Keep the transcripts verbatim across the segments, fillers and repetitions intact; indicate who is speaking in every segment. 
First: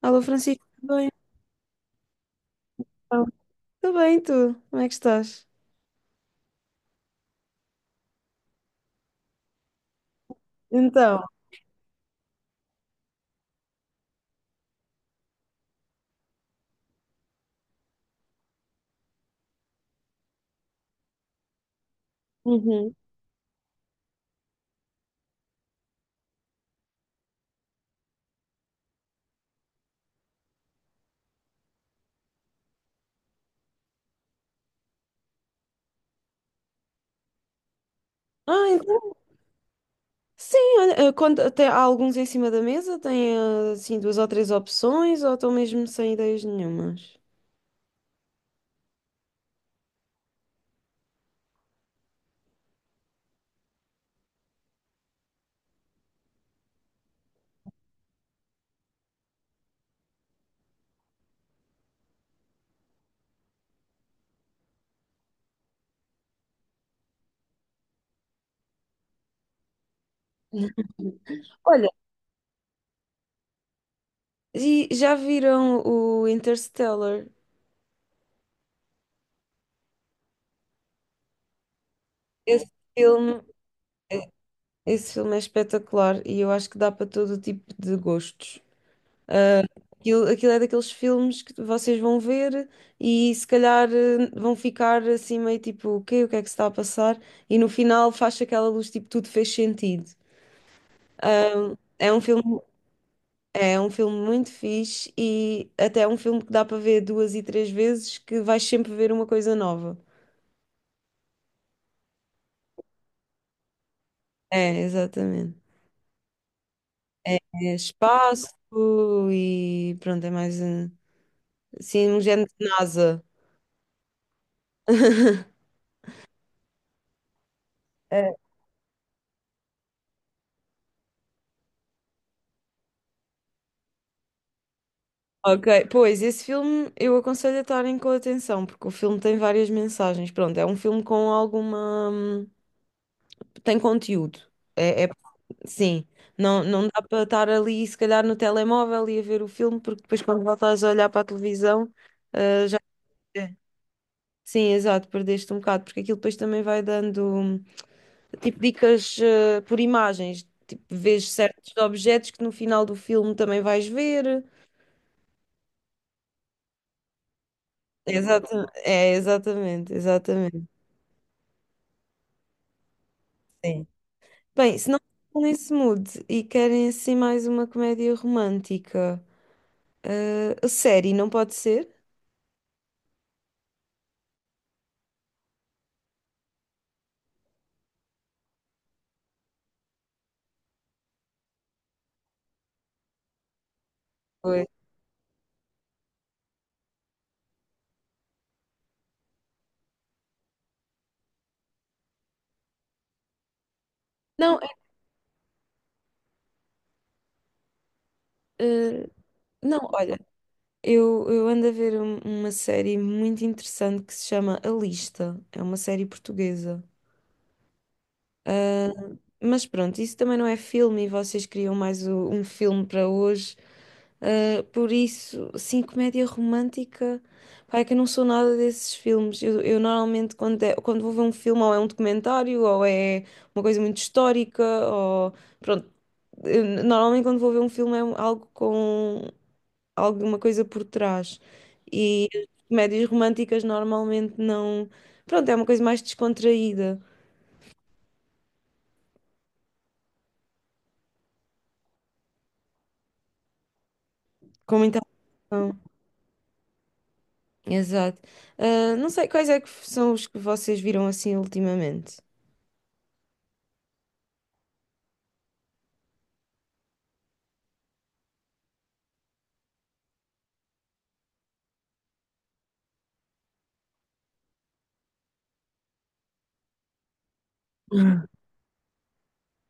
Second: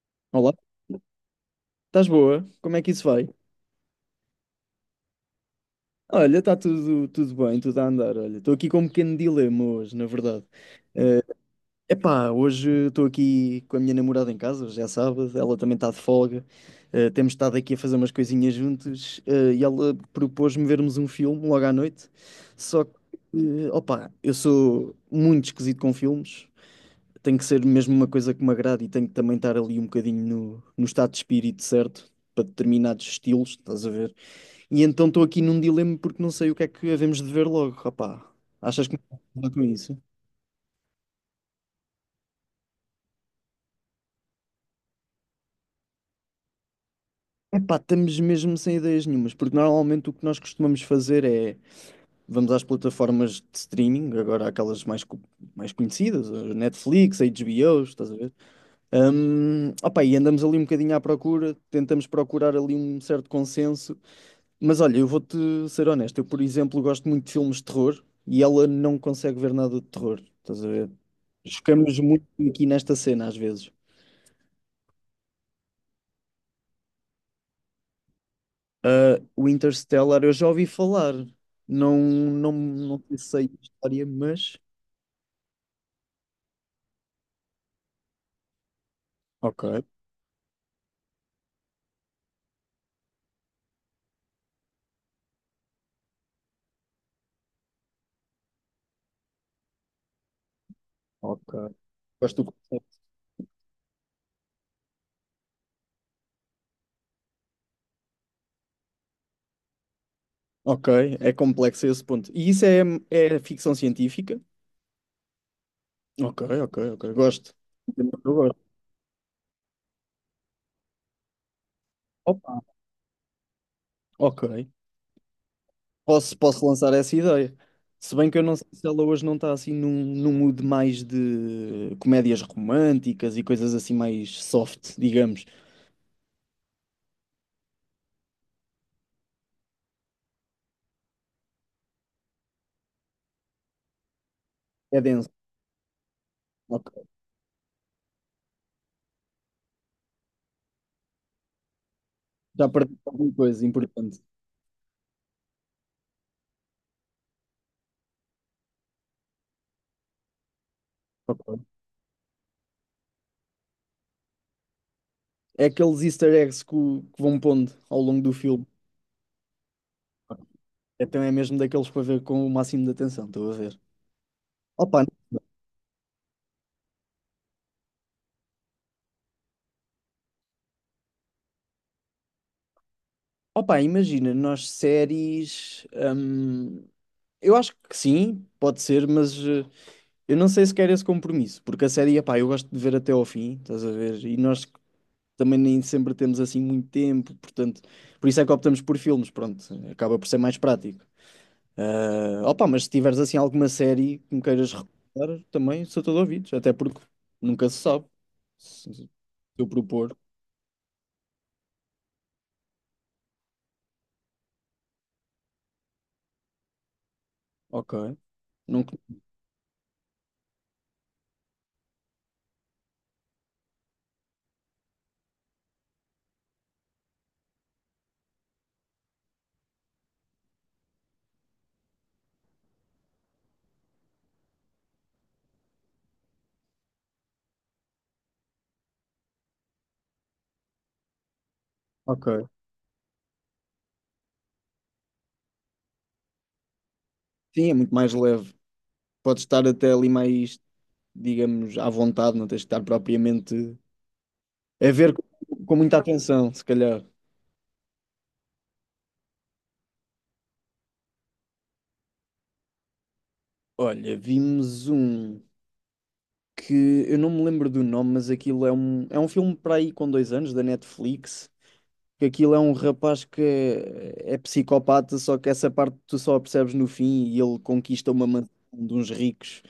Speaker 1: Alô,
Speaker 2: Olá,
Speaker 1: Francisco, tudo bem?
Speaker 2: estás boa? Como é que isso
Speaker 1: Então,
Speaker 2: vai?
Speaker 1: Tudo bem, e tu? Como é que estás?
Speaker 2: Olha, está tudo, tudo bem, tudo a andar. Olha, estou aqui com um pequeno dilema hoje, na verdade.
Speaker 1: Então,
Speaker 2: Eh, epá, hoje estou aqui com a minha namorada em casa, hoje é sábado, ela também está de folga. Eh, temos estado aqui a fazer umas coisinhas juntos, eh, e ela propôs-me vermos um filme logo à noite. Só que,
Speaker 1: Uhum.
Speaker 2: eh, opá, eu sou muito esquisito com filmes. Tem que ser mesmo uma coisa que me agrade e tenho que também estar ali um bocadinho no, no estado de espírito certo para determinados estilos, estás a ver? E então estou aqui num dilema porque não sei o que é que havemos de ver logo, rapá.
Speaker 1: Ah,
Speaker 2: Achas que me
Speaker 1: então,
Speaker 2: posso ajudar com isso?
Speaker 1: sim, olha, eh, quando, até há alguns em cima da mesa, tem eh, assim duas ou três opções, ou estão mesmo sem ideias nenhumas?
Speaker 2: Epá, estamos mesmo sem ideias nenhumas, porque normalmente o que nós costumamos fazer é vamos às plataformas de streaming, agora aquelas mais, co- mais conhecidas, a Netflix, a H B O, estás a ver? Hum, opá, e andamos ali um bocadinho à procura, tentamos procurar ali um certo consenso. Mas olha, eu vou-te ser honesto. Eu, por exemplo, gosto muito de filmes de terror e ela não consegue ver nada de terror. Estás a ver?
Speaker 1: Olha,
Speaker 2: Chocamos muito aqui nesta cena, às vezes.
Speaker 1: e já viram o Interstellar?
Speaker 2: Ah, o Interstellar, eu já ouvi falar. Não, não,
Speaker 1: Esse
Speaker 2: não
Speaker 1: filme,
Speaker 2: sei a história, mas.
Speaker 1: esse filme é espetacular e eu acho que dá para todo o tipo de gostos.
Speaker 2: Ok,
Speaker 1: Aquilo, aquilo é daqueles filmes que vocês vão ver e se calhar eh, vão ficar assim meio tipo, o quê? O que é que se está a passar? E no final faz aquela luz, tipo, tudo fez sentido.
Speaker 2: ok.
Speaker 1: É um
Speaker 2: Gosto do
Speaker 1: filme,
Speaker 2: conceito.
Speaker 1: é um filme muito fixe e até é um filme que dá para ver duas e três vezes que vais sempre ver uma coisa nova.
Speaker 2: Ok, é complexo a esse ponto. E isso é, é ficção científica?
Speaker 1: É, exatamente.
Speaker 2: Ok, ok, ok. Gosto.
Speaker 1: É
Speaker 2: Eu
Speaker 1: espaço
Speaker 2: gosto.
Speaker 1: e pronto, é mais eh, assim um género
Speaker 2: Opa,
Speaker 1: de NASA.
Speaker 2: ok. Posso, posso lançar essa ideia. Se bem que eu não sei se ela hoje não está assim num, num mood mais de comédias românticas e coisas assim mais soft, digamos.
Speaker 1: Ok, pois esse filme eu aconselho a estarem com atenção, porque o filme tem várias mensagens. Pronto, é um filme com alguma. hum, tem conteúdo.
Speaker 2: É
Speaker 1: É, é-
Speaker 2: denso.
Speaker 1: Sim, não, não dá
Speaker 2: Ok.
Speaker 1: para estar ali, se calhar, no telemóvel e a ver o filme, porque depois, quando voltas a olhar para a televisão.
Speaker 2: Já perdi alguma
Speaker 1: É.
Speaker 2: coisa importante.
Speaker 1: Sim, exato, perdeste um bocado, porque aquilo depois também vai dando hum, tipo dicas eh, por imagens, tipo, vês
Speaker 2: Ok.
Speaker 1: certos objetos que no final do filme também vais ver.
Speaker 2: É aqueles easter eggs que, o- que vão pondo ao longo do
Speaker 1: Exato,
Speaker 2: filme.
Speaker 1: é, exatamente,
Speaker 2: Ok.
Speaker 1: exatamente.
Speaker 2: Então é mesmo daqueles para ver com o máximo de atenção, estou a ver.
Speaker 1: Sim. Bem, se não
Speaker 2: Opa,
Speaker 1: estão nesse mood e querem assim mais uma comédia romântica, eh, a série não pode ser?
Speaker 2: opa, imagina, nós séries. Hum, eu acho que sim, pode ser, mas. eh, Eu não sei se quero esse compromisso, porque a série, epá, eu gosto de ver até ao fim, estás a ver? E
Speaker 1: Oi.
Speaker 2: nós também nem sempre temos assim muito tempo, portanto, por isso é que optamos por filmes, pronto, acaba por ser mais prático. Ah, opa, mas se tiveres assim alguma série que me
Speaker 1: Não, é,
Speaker 2: queiras recomendar, também sou todo ouvidos, até porque nunca se sabe. Se
Speaker 1: eh,
Speaker 2: se eu
Speaker 1: não,
Speaker 2: propor,
Speaker 1: olha, eu, eu ando a ver um- uma série muito interessante que se chama A Lista. É uma série portuguesa.
Speaker 2: ok. Nunca,
Speaker 1: Mas pronto, isso também não é filme e vocês criam mais o- um filme para hoje. Uh, por isso, sim, comédia romântica. Pá, é que eu não sou nada desses filmes. Eu, eu normalmente, quando, é- quando vou ver um filme, ou é um documentário, ou é uma coisa muito histórica, ou. Pronto. Eu normalmente, quando vou ver um filme, é um- algo com alguma coisa por trás. E
Speaker 2: ok.
Speaker 1: as comédias românticas normalmente não. Pronto, é uma coisa mais descontraída,
Speaker 2: Sim, é muito mais leve. Podes estar até ali mais, digamos, à vontade, não tens de estar propriamente
Speaker 1: com
Speaker 2: a
Speaker 1: muita
Speaker 2: ver com,
Speaker 1: ação.
Speaker 2: com muita atenção, se calhar.
Speaker 1: Exato. Ah, não sei quais é que são os que vocês viram assim ultimamente.
Speaker 2: Olha, vimos um que eu não me lembro do nome, mas aquilo é um, é um filme para aí com dois anos da Netflix. Que aquilo é um rapaz que é, é psicopata, só que essa parte tu só a percebes no fim e ele conquista
Speaker 1: Hum.
Speaker 2: uma mansão de uns ricos.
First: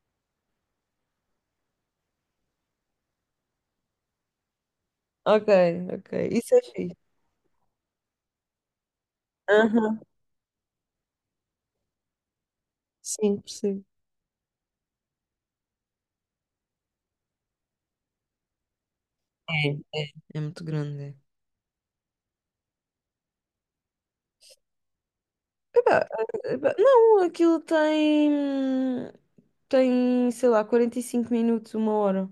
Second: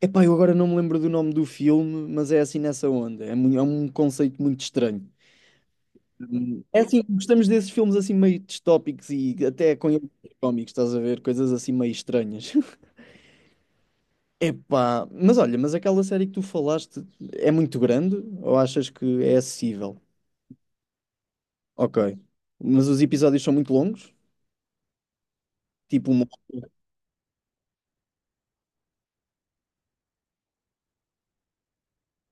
Speaker 2: Epá, eu agora não me lembro do nome do filme, mas é assim nessa onda. É, mu- é um conceito muito estranho.
Speaker 1: Ok, ok. Isso é
Speaker 2: Hum, É
Speaker 1: fixe.
Speaker 2: assim, gostamos desses filmes assim meio distópicos e até com
Speaker 1: Aham.
Speaker 2: elementos cómicos, estás a ver? Coisas assim meio estranhas.
Speaker 1: Sim, percebo.
Speaker 2: Epá, mas olha, mas aquela série que tu falaste é muito grande ou achas que é
Speaker 1: É.
Speaker 2: acessível?
Speaker 1: É muito grande. É.
Speaker 2: Ok. Mas os episódios são muito longos? Tipo uma...
Speaker 1: Eh, pá, Não, aquilo tem, tem, sei lá, quarenta e cinco minutos, uma hora,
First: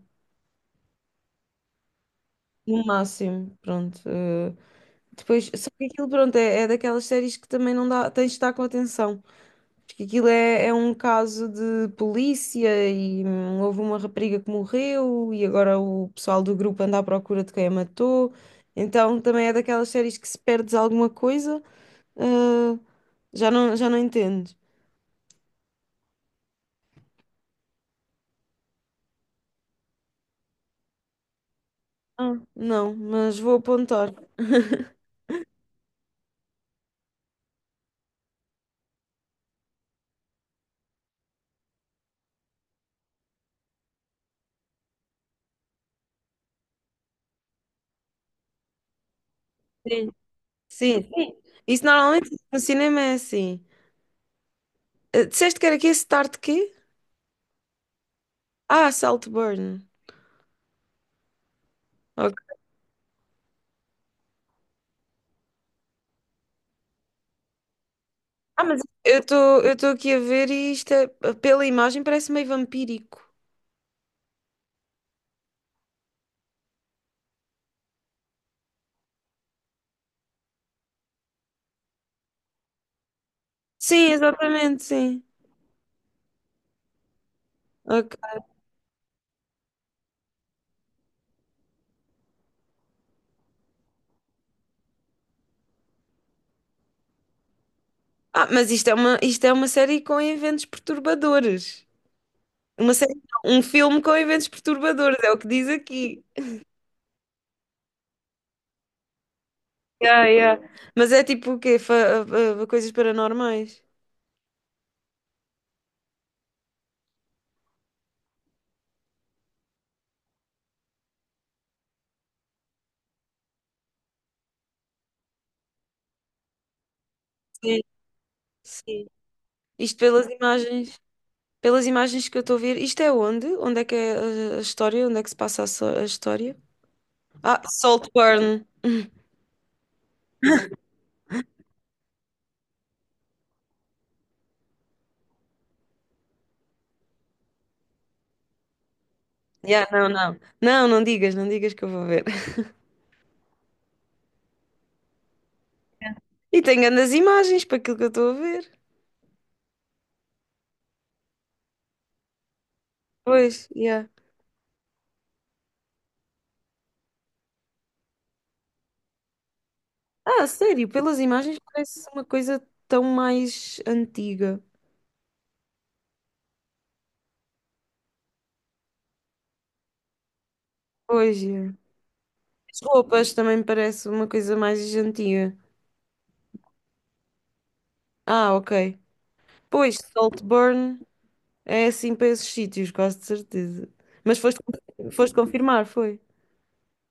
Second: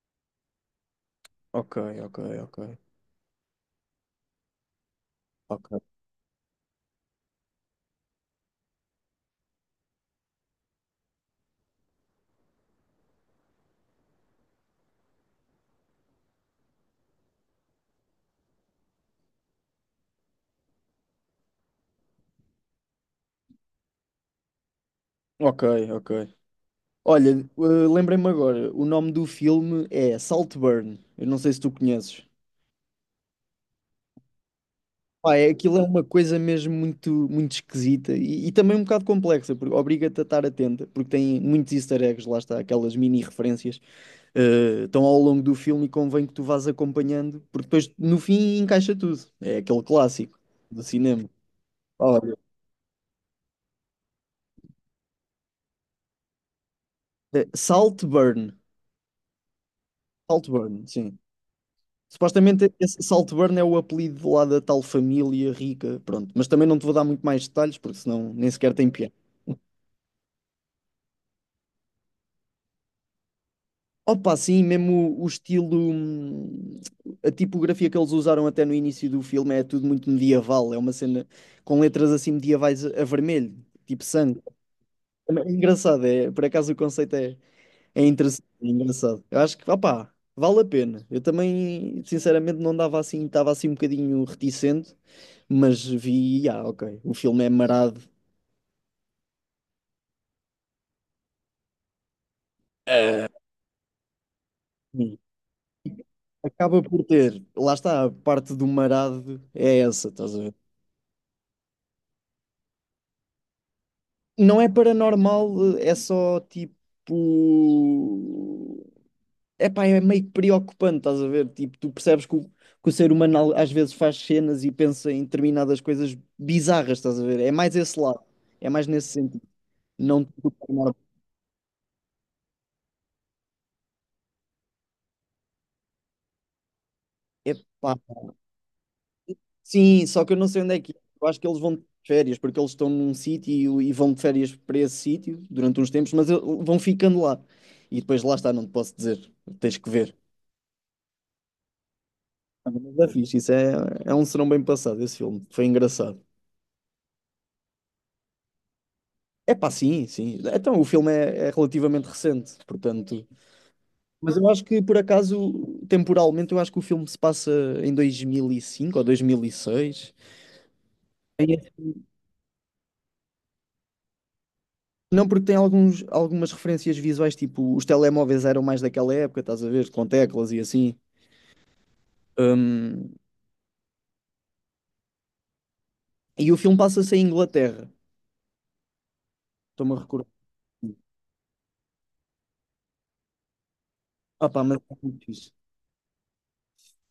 Speaker 2: Ok, ok, ok,
Speaker 1: no máximo, pronto. Eh, depois, só
Speaker 2: ok.
Speaker 1: que aquilo, pronto, é, é daquelas séries que também não dá, tens de estar com atenção. Porque aquilo é, é um caso de polícia e hum, houve uma rapariga que morreu e agora o pessoal do grupo anda à procura de quem a matou. Então também é daquelas séries que se perdes alguma coisa, ah, já não, já não entendes.
Speaker 2: Ok, ok. Olha, eh, lembrei-me agora, o nome do filme é Saltburn. Eu não sei se tu conheces.
Speaker 1: Ah, não, mas vou apontar.
Speaker 2: Pá, é, aquilo é uma coisa mesmo muito, muito esquisita e, e também um bocado complexa, porque obriga-te a estar atenta, porque tem muitos easter eggs, lá está, aquelas mini referências. Eh, então, ao longo do filme, convém que tu vás acompanhando, porque depois no fim encaixa tudo. É aquele
Speaker 1: Sim,
Speaker 2: clássico do
Speaker 1: sim. Sim.
Speaker 2: cinema.
Speaker 1: Isso normalmente
Speaker 2: Olha,
Speaker 1: no cinema é assim. Ah, disseste que era aqui Start quê?
Speaker 2: eh, Saltburn.
Speaker 1: Ah, Saltburn.
Speaker 2: Saltburn, sim.
Speaker 1: Ok.
Speaker 2: Supostamente esse Saltburn é o apelido lá da tal família rica, pronto. Mas também não te vou dar muito mais detalhes, porque senão nem
Speaker 1: Ah,
Speaker 2: sequer
Speaker 1: mas
Speaker 2: tem piada.
Speaker 1: eu estou eu estou aqui a ver e isto é- pela imagem parece meio vampírico.
Speaker 2: Opa, sim, mesmo o, o estilo, hum, a tipografia que eles usaram até no início do filme é tudo muito medieval, é uma cena com letras assim medievais a a vermelho, tipo
Speaker 1: Sim,
Speaker 2: sangue.
Speaker 1: exatamente, sim.
Speaker 2: É engraçado, é, por acaso o conceito é, é
Speaker 1: Ok.
Speaker 2: interessante, é engraçado. Eu acho que, opá, vale a pena. Eu também, sinceramente, não dava assim, estava assim um bocadinho reticente, mas vi, ah, ok, o filme é marado.
Speaker 1: Ah, mas isto é uma, isto é uma série com eventos perturbadores. Uma série,
Speaker 2: Ah,
Speaker 1: não, um filme com eventos perturbadores,
Speaker 2: sim.
Speaker 1: é o que diz aqui.
Speaker 2: Acaba por ter, lá está, a parte do marado é essa,
Speaker 1: Yeah,
Speaker 2: estás a ver?
Speaker 1: yeah. Mas é tipo o quê? Fa- ah, ah, coisas paranormais?
Speaker 2: Não é paranormal, é só tipo. Epá, é meio preocupante, estás a ver? Tipo, tu percebes que o, que o ser humano al- às vezes faz cenas e pensa em determinadas coisas bizarras, estás a ver? É mais
Speaker 1: Sim,
Speaker 2: esse lado, é mais
Speaker 1: sim.
Speaker 2: nesse sentido.
Speaker 1: Isto
Speaker 2: Não
Speaker 1: pelas
Speaker 2: te conformar.
Speaker 1: imagens, pelas imagens que eu estou a ver. Isto é onde? Onde é que é a, a história? Onde é que se passa a, so- a história? Ah,
Speaker 2: Epá,
Speaker 1: Saltburn.
Speaker 2: sim, só que eu não sei onde é que é. Eu acho que eles vão de férias, porque eles estão num sítio e vão de férias para esse sítio durante uns tempos, mas eu- vão ficando lá. E depois lá está, não te posso dizer, tens
Speaker 1: Yeah,
Speaker 2: que
Speaker 1: não,
Speaker 2: ver.
Speaker 1: não. Não, não digas, não digas que eu vou ver.
Speaker 2: Mas é fixe, isso é, é um serão bem passado, esse filme. Foi engraçado.
Speaker 1: E tenho grandes imagens para aquilo que eu estou a ver.
Speaker 2: É pá, sim, sim. Então, o filme é, é relativamente recente, portanto.
Speaker 1: Pois, yeah.
Speaker 2: Mas eu acho que, por acaso, temporalmente, eu acho que o filme se passa em dois mil e cinco ou dois mil e seis.
Speaker 1: Ah, sério, pelas
Speaker 2: Tem
Speaker 1: imagens
Speaker 2: esse-
Speaker 1: parece uma coisa tão mais antiga.
Speaker 2: Não, porque tem alguns, algumas referências visuais, tipo, os telemóveis eram mais daquela época, estás a ver, com teclas e assim.
Speaker 1: Pois é. As
Speaker 2: Hum,
Speaker 1: roupas também parece uma coisa mais antiga.
Speaker 2: e o filme passa-se em Inglaterra,
Speaker 1: Ah, ok.
Speaker 2: estou-me
Speaker 1: Pois,
Speaker 2: a recordar.
Speaker 1: Saltburn é assim para esses sítios, quase de certeza. Mas
Speaker 2: Ah
Speaker 1: foste,
Speaker 2: pá, mas é muito
Speaker 1: foste
Speaker 2: fixe.
Speaker 1: confirmar, foi?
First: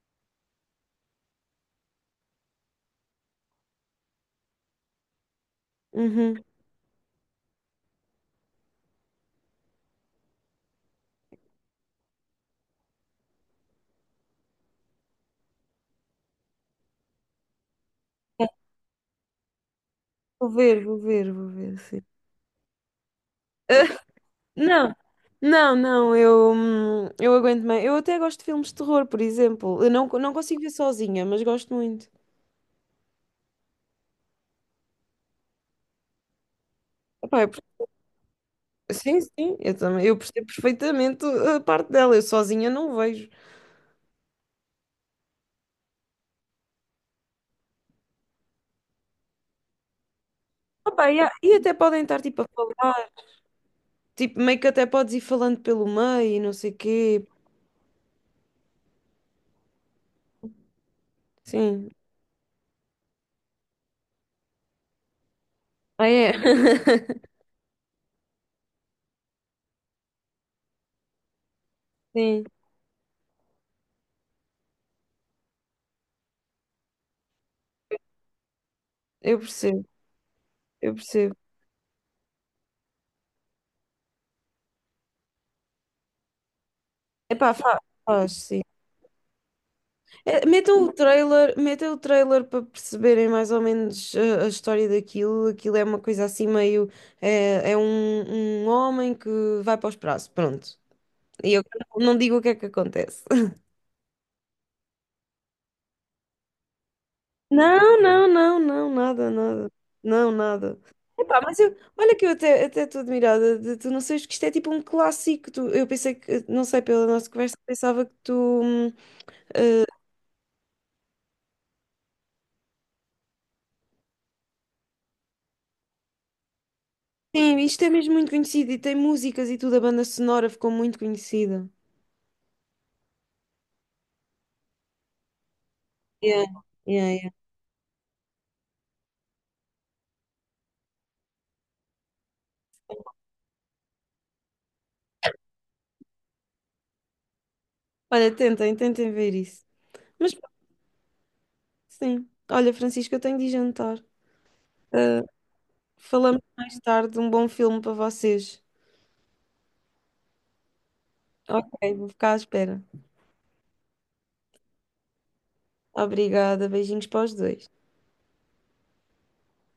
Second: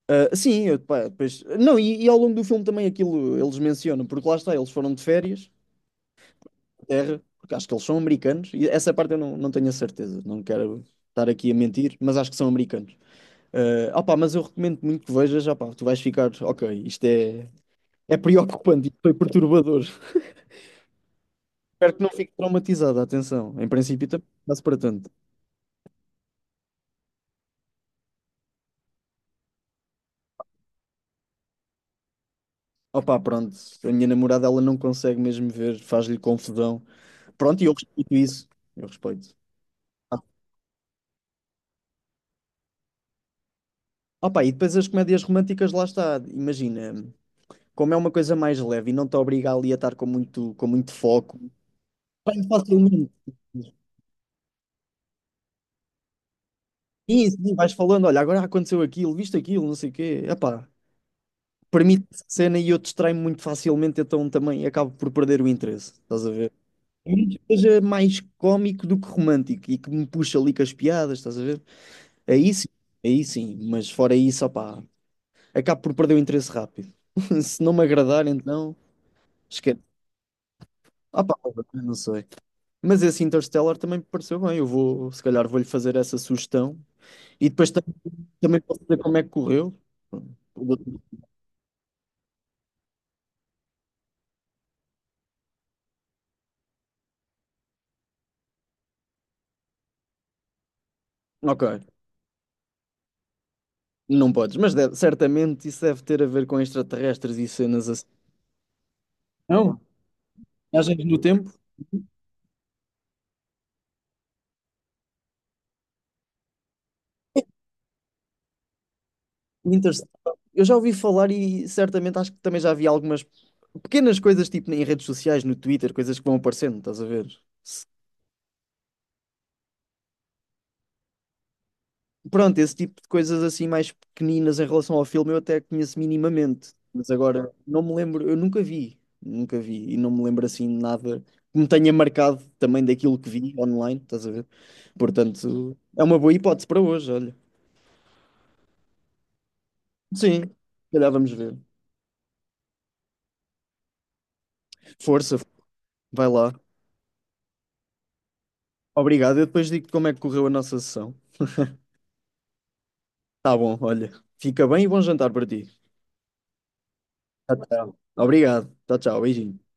Speaker 2: Ah, sim, eu, pá, depois... Não, e, e ao longo do filme também aquilo eles mencionam, porque lá está, eles foram de férias
Speaker 1: Uhum.
Speaker 2: Inglaterra, porque acho que eles são americanos, e essa parte eu não, não tenho a certeza, não quero estar aqui a mentir, mas acho que são americanos. Ah opá, mas eu recomendo muito que vejas, opá, tu vais ficar, ok, isto é, é
Speaker 1: É,
Speaker 2: preocupante, isto foi perturbador.
Speaker 1: vou ver, vou ver, vou ver,
Speaker 2: Espero
Speaker 1: sim.
Speaker 2: que não fique traumatizada, atenção, em princípio também não se para
Speaker 1: Não,
Speaker 2: tanto.
Speaker 1: não, não, eu, hum, eu aguento bem. Eu até gosto de filmes de terror, por exemplo. Eu não, não consigo ver sozinha, mas gosto muito.
Speaker 2: Opá, pronto, a minha namorada ela não consegue mesmo ver, faz-lhe confusão.
Speaker 1: Epá, eu
Speaker 2: Pronto, e eu respeito isso, eu
Speaker 1: Sim,
Speaker 2: respeito.
Speaker 1: sim, eu também, eu
Speaker 2: Ah,
Speaker 1: percebo perfeitamente a parte dela, eu sozinha não vejo.
Speaker 2: opá, e depois as comédias românticas, lá está, imagina como é uma coisa mais leve e não te obriga ali a estar com muito, com muito
Speaker 1: Opa, e, há-
Speaker 2: foco,
Speaker 1: e até podem estar tipo a
Speaker 2: bem
Speaker 1: falar,
Speaker 2: facilmente.
Speaker 1: tipo, meio que até podes ir falando pelo meio e não sei quê.
Speaker 2: Sim, sim, vais falando, olha, agora aconteceu aquilo, viste aquilo, não sei o quê. Epá,
Speaker 1: Sim.
Speaker 2: permite essa cena e eu distraio-me muito facilmente, então também acabo por perder o interesse,
Speaker 1: Ah,
Speaker 2: estás a
Speaker 1: é?
Speaker 2: ver? É muito que seja mais cómico do que romântico e que me puxa ali com as piadas, estás a ver?
Speaker 1: Sim,
Speaker 2: Aí sim, aí sim, mas fora isso, opá, acabo por perder o interesse rápido. Se não me agradar, então,
Speaker 1: eu
Speaker 2: esquece.
Speaker 1: percebo, eu
Speaker 2: Opá,
Speaker 1: percebo.
Speaker 2: não sei. Mas esse Interstellar também me pareceu bem, eu vou, se calhar vou-lhe fazer essa sugestão. E
Speaker 1: Epá,
Speaker 2: depois
Speaker 1: fa-
Speaker 2: tam-
Speaker 1: Faz,
Speaker 2: também
Speaker 1: sim.
Speaker 2: posso dizer como é que correu.
Speaker 1: É, metam o trailer, metam o trailer para perceberem mais ou menos a, a história daquilo. Aquilo é uma coisa assim meio. É, é um, um homem que vai para os prazos, pronto. E
Speaker 2: Ok,
Speaker 1: eu não digo o que é que acontece.
Speaker 2: não podes, mas deve- certamente isso deve ter a ver com extraterrestres e cenas
Speaker 1: Não,
Speaker 2: assim.
Speaker 1: não, não, não, nada, nada.
Speaker 2: Não,
Speaker 1: Não, nada.
Speaker 2: viagens no
Speaker 1: Epá,
Speaker 2: tempo.
Speaker 1: mas eu, olha que eu até até estou admirada de tu não seres, que isto é tipo um clássico. Tu, eu pensei que, não sei, pela nossa conversa, pensava que tu. hum, eh,
Speaker 2: Interstellar. Eu já ouvi falar e certamente acho que também já vi algumas pequenas coisas, tipo em redes sociais, no Twitter, coisas que vão aparecendo, estás a ver?
Speaker 1: sim, isto é mesmo muito conhecido e tem músicas e tudo, a banda sonora ficou muito conhecida.
Speaker 2: Pronto, esse tipo de coisas assim mais pequeninas em relação ao filme eu até conheço
Speaker 1: Yeah,
Speaker 2: minimamente,
Speaker 1: yeah,
Speaker 2: mas
Speaker 1: yeah.
Speaker 2: agora não me lembro, eu nunca vi, nunca vi e não me lembro assim de nada que me tenha marcado também daquilo que vi online, estás a ver? Portanto, é uma boa hipótese para hoje, olha.
Speaker 1: Olha, tentem, tentem ver isso. Mas
Speaker 2: Sim, se
Speaker 1: pronto,
Speaker 2: calhar vamos ver.
Speaker 1: sim. Olha, Francisco, eu tenho de ir jantar. Eh,
Speaker 2: Força, vai
Speaker 1: Falamos
Speaker 2: lá.
Speaker 1: mais tarde, um bom filme para vocês.
Speaker 2: Obrigado, eu depois digo-te como é que correu a nossa sessão.
Speaker 1: Ok, vou ficar à espera.
Speaker 2: Tá bom, olha, fica bem e bom jantar para ti.
Speaker 1: Obrigada, beijinhos para os
Speaker 2: Tchau,
Speaker 1: dois.
Speaker 2: tchau. Obrigado, tchau, tchau, beijinho.